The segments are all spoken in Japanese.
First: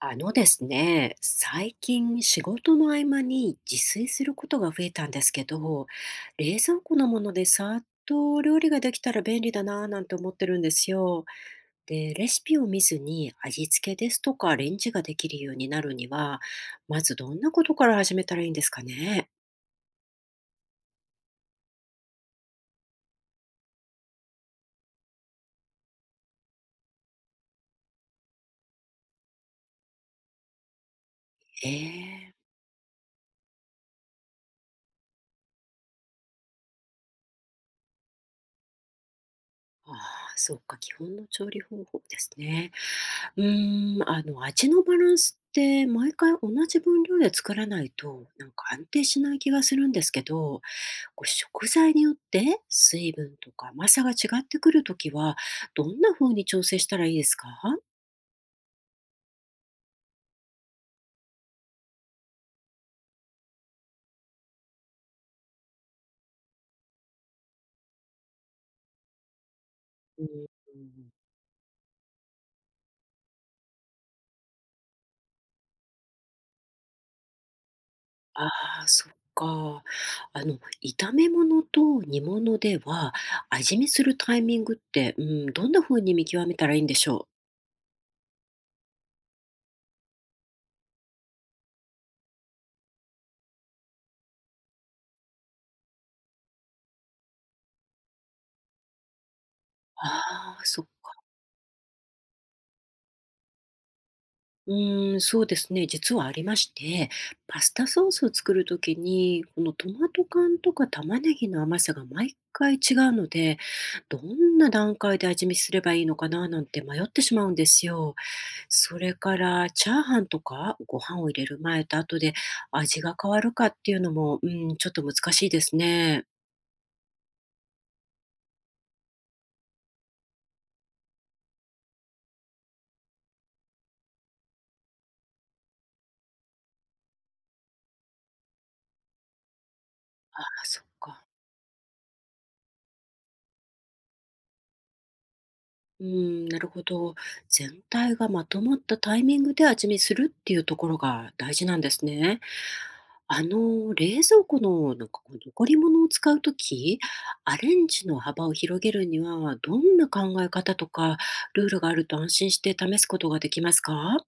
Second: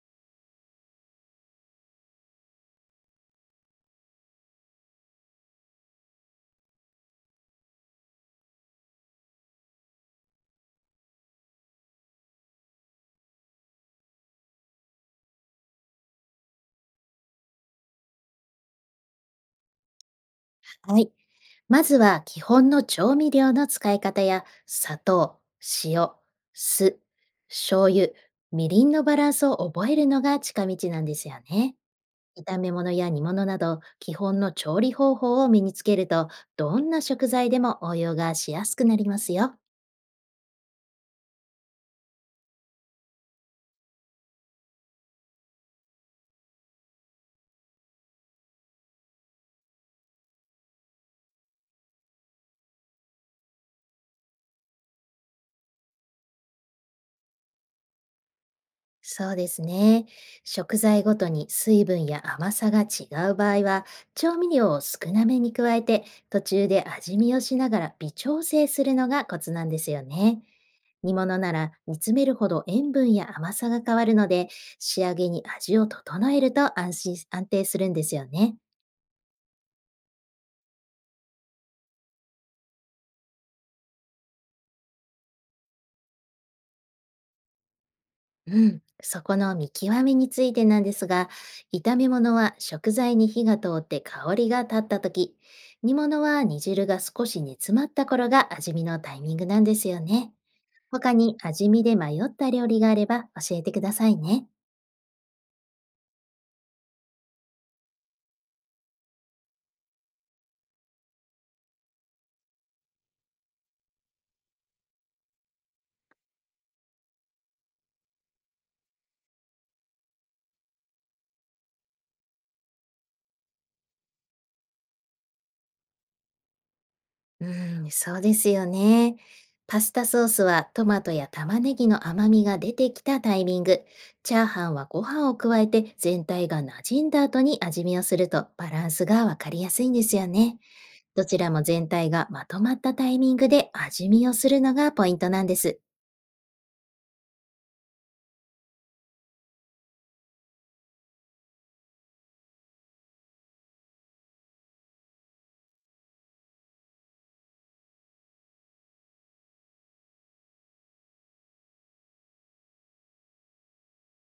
あのですね、最近仕事の合間に自炊することが増えたんですけど、冷蔵庫のものでさっとお料理ができたら便利だなぁなんて思ってるんですよ。で、レシピを見ずに味付けですとかアレンジができるようになるには、まずどんなことから始めたらいいんですかね。はい。まずは基本の調味料の使い方や砂糖、塩、酢、醤油、みりんのバランスを覚えるのが近道なんですよね。ええ、炒め物や煮物など基本の調理方法を身につけると、どんな食材でも応用がしやすくなりますよ。ああ、そうか、基本の調理方法ですね。うーん、味のバランスって毎回同じ分量で作らないと、なんか安定しない気がするんですけど、こう食材によって水分とか甘さが違ってくるときは、どんな風に調整したらいいですか？そうですね。食材ごとに水分や甘さが違う場合は、調味料を少なめに加えて、途中で味見をしながら微調整するのがコツなんですようん、ね。煮物なら煮詰めるほど塩分や甘さが変わるので、仕上げに味を整えると安心、安定するんですよあね。あ、そっか。炒め物と煮物では、味見するタイミングって、うん、どんな風に見極めたらいいんでしょう？うん、そこの見極めについてなんですが、炒め物は食材に火が通って香りが立った時、煮物は煮汁が少し煮詰まった頃が味見のタイミングなんですよね。ああ、他に味見で迷った料理があれば教えてくださいね。うーん、そうですね。実はありまして、パスタソースを作るときに、このトマト缶とか玉ねぎの甘さが毎回違うので、どんな段階で味見すればいいのかななんて迷ってしまうんですよ。それから、チャーハンとかご飯を入れる前と後で味が変わるかっていうのも、うん、ちょっと難しいですね。うん、そうですよね。パスタソースはトマトや玉ねぎの甘みが出てきたタイミング、チャーハンはご飯を加えて全体が馴染んだ後に味見をするとバランスがわかりやすいんですよああ、ね。そっどか。ちらも全体がまとまったタイミングで味見をするのがポイントなんです。うん、なるほど。全体がまとまったタイミングで味見するっていうところが大事なんですね。冷蔵庫のなんかこう残り物を使うとき、アレンジの幅を広げるには、どんな考え方とかルールがあると安心して試すことができますか？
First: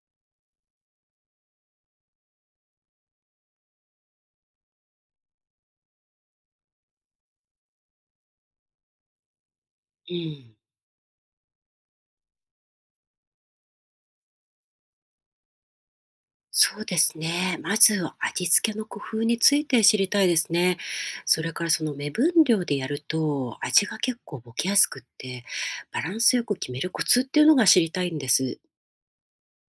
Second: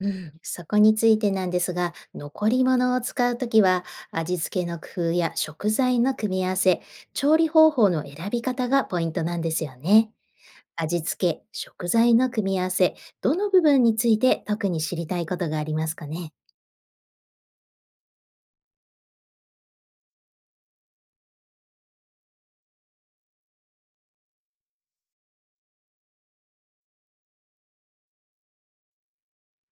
うん、そこについてなんですが、残り物を使うときは、味付けの工夫や食材の組み合わせ、調理方法の選び方がポイントなんですよね。うん。味付け、食材の組み合わせ、どの部分について特に知りたいことがありますかね。そうですね。まず味付けの工夫について知りたいですね。それからその目分量でやると味が結構ボケやすくってバランスよく決めるコツっていうのが知りたいんです。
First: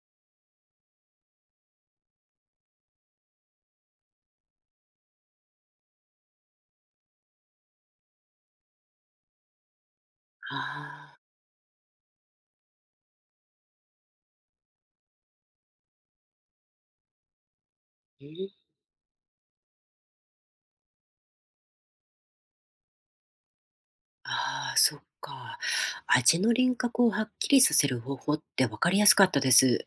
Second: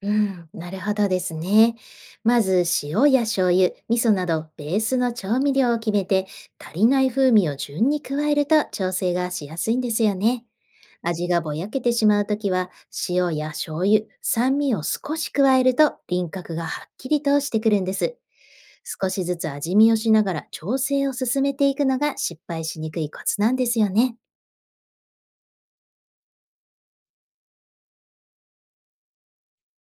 うん、なるほどですね。まず塩や醤油、味噌などベースの調味料を決めて、足りない風味を順に加えると調整がしやすいんですよね。ああ、味がぼやけてしまうときは、塩や醤油、酸味を少し加えると輪郭がはっきりとしてくるんです。うん、少しずつ味見をしながら調整を進めていくのが失敗しにくいコツなんですよね。ああ、そっか。味の輪郭をはっきりさせる方法って分かりやすかったです。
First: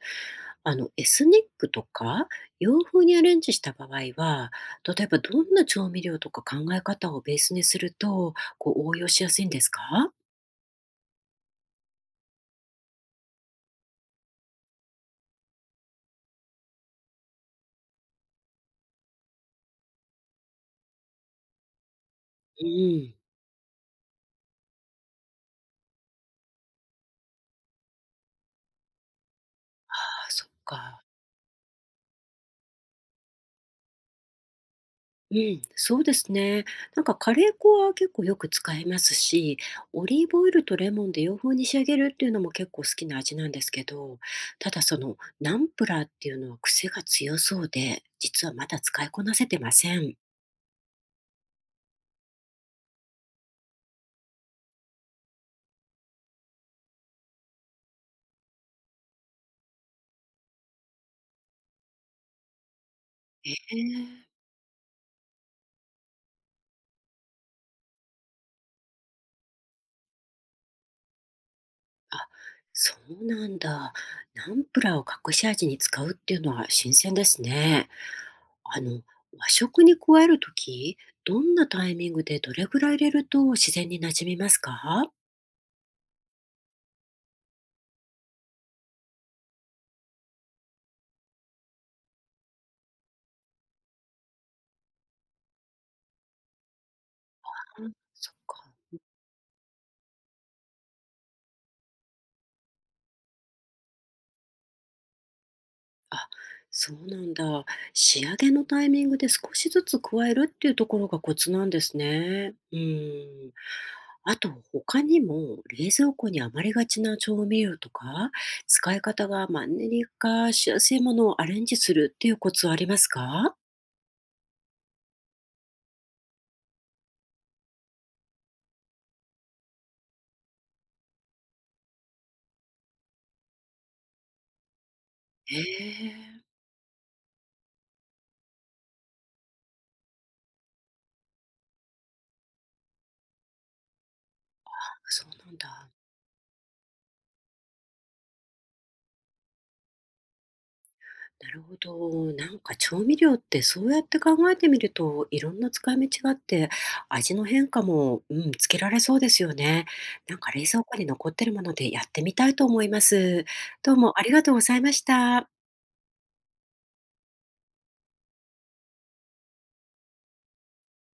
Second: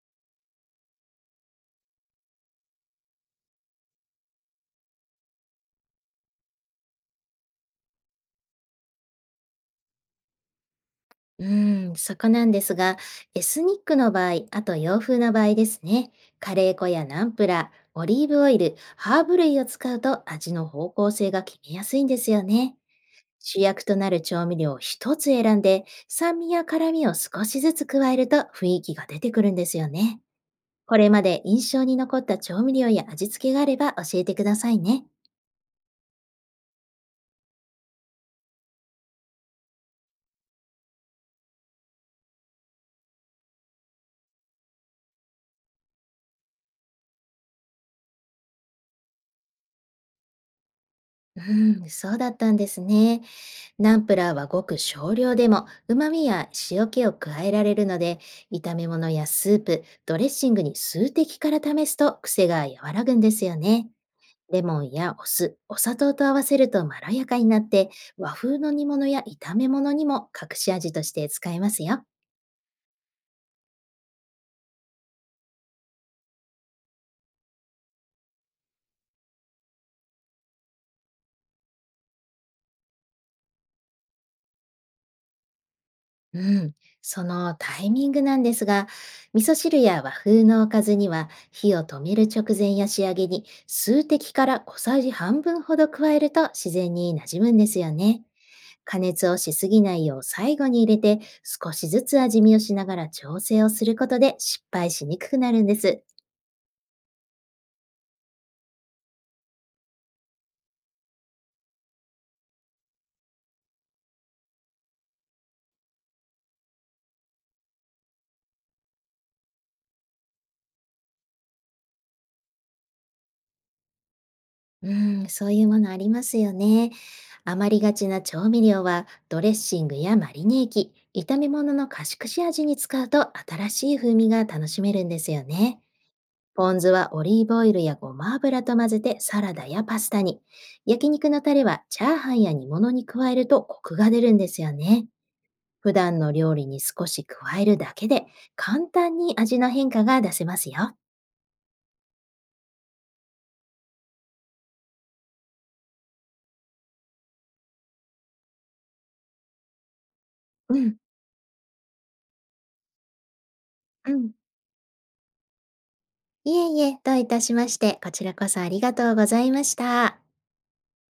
エスニックとか洋風にアレンジした場合は、例えばどんな調味料とか考え方をベースにするとこう応用しやすいんですか？うん、そこなんですが、エスニックの場合、あと洋風の場合ですね。カレー粉やナンプラー、オリーブオイル、ハーブ類を使うと味の方向性が決めやすいんですようね。ん。主役となる調味料を一つ選んで、酸味や辛味を少しずつ加えると雰囲気が出てくるんですよあね。あ、そっこか。れまで印象に残った調味料や味付けがあれば教えてくださいね。うん、そうですね。なんかカレー粉は結構よく使いますし、オリーブオイルとレモンで洋風に仕上げるっていうのも結構好きな味なんですけど、ただそのナンプラーっていうのは癖が強そうで、実はまだ使いこなせてません。うん、そうだったんですね。ナンプラーはごく少量でも旨味や塩気を加えられるので、炒め物やスープ、ドレッシングに数滴から試すと癖が和らぐんですよね。ええ、レモンやお酢、お砂糖と合わせるとまろやかになって、和風の煮物や炒め物にも隠し味として使えますよ。あ、そうなんだ。ナンプラーを隠し味に使うっていうのは新鮮ですね。あの、和食に加えるとき、どんなタイミングでどれぐらい入れると自然に馴染みますか？うん、そのタイミングなんですが、味噌汁や和風のおかずには火を止める直前や仕上げに数滴から小さじ半分ほど加えると自然に馴染むんですあ、よね。そっか。加熱をしすぎないよう最後に入れて少しずつ味見をしながら調整をすることで失敗しにくくなるんです。あ、そうなんだ。仕上げのタイミングで少しずつ加えるっていうところがコツなんですね。うん。あと他にも冷蔵庫に余りがちな調味料とか、使い方がマンネリ化しやすいものをアレンジするっていうコツはありますか？うん、そういうものありますよね。余りがちな調味料はドレッシングやマリネ液、炒め物の貸し串味に使うと新しい風味が楽しめるんですよへね。え、ポン酢はオリーブオイルやごま油と混ぜてサラダやパスタに。焼肉のタレはチャーハンや煮物に加えるとコクが出るんですよね。そうなんだ。普段の料理に少し加えるだけで簡単に味の変化が出せますよ。なるほど。なんか調味料ってそうやって考えてみると、いろんな使い道があって、味の変化も、うん、つけられそうですよね。なんか冷う蔵庫ん。に残ってるものでやってみたいと思います。どううもありん、がとうございました。いえいえ、どういたしまして、こちらこそありがとうございました。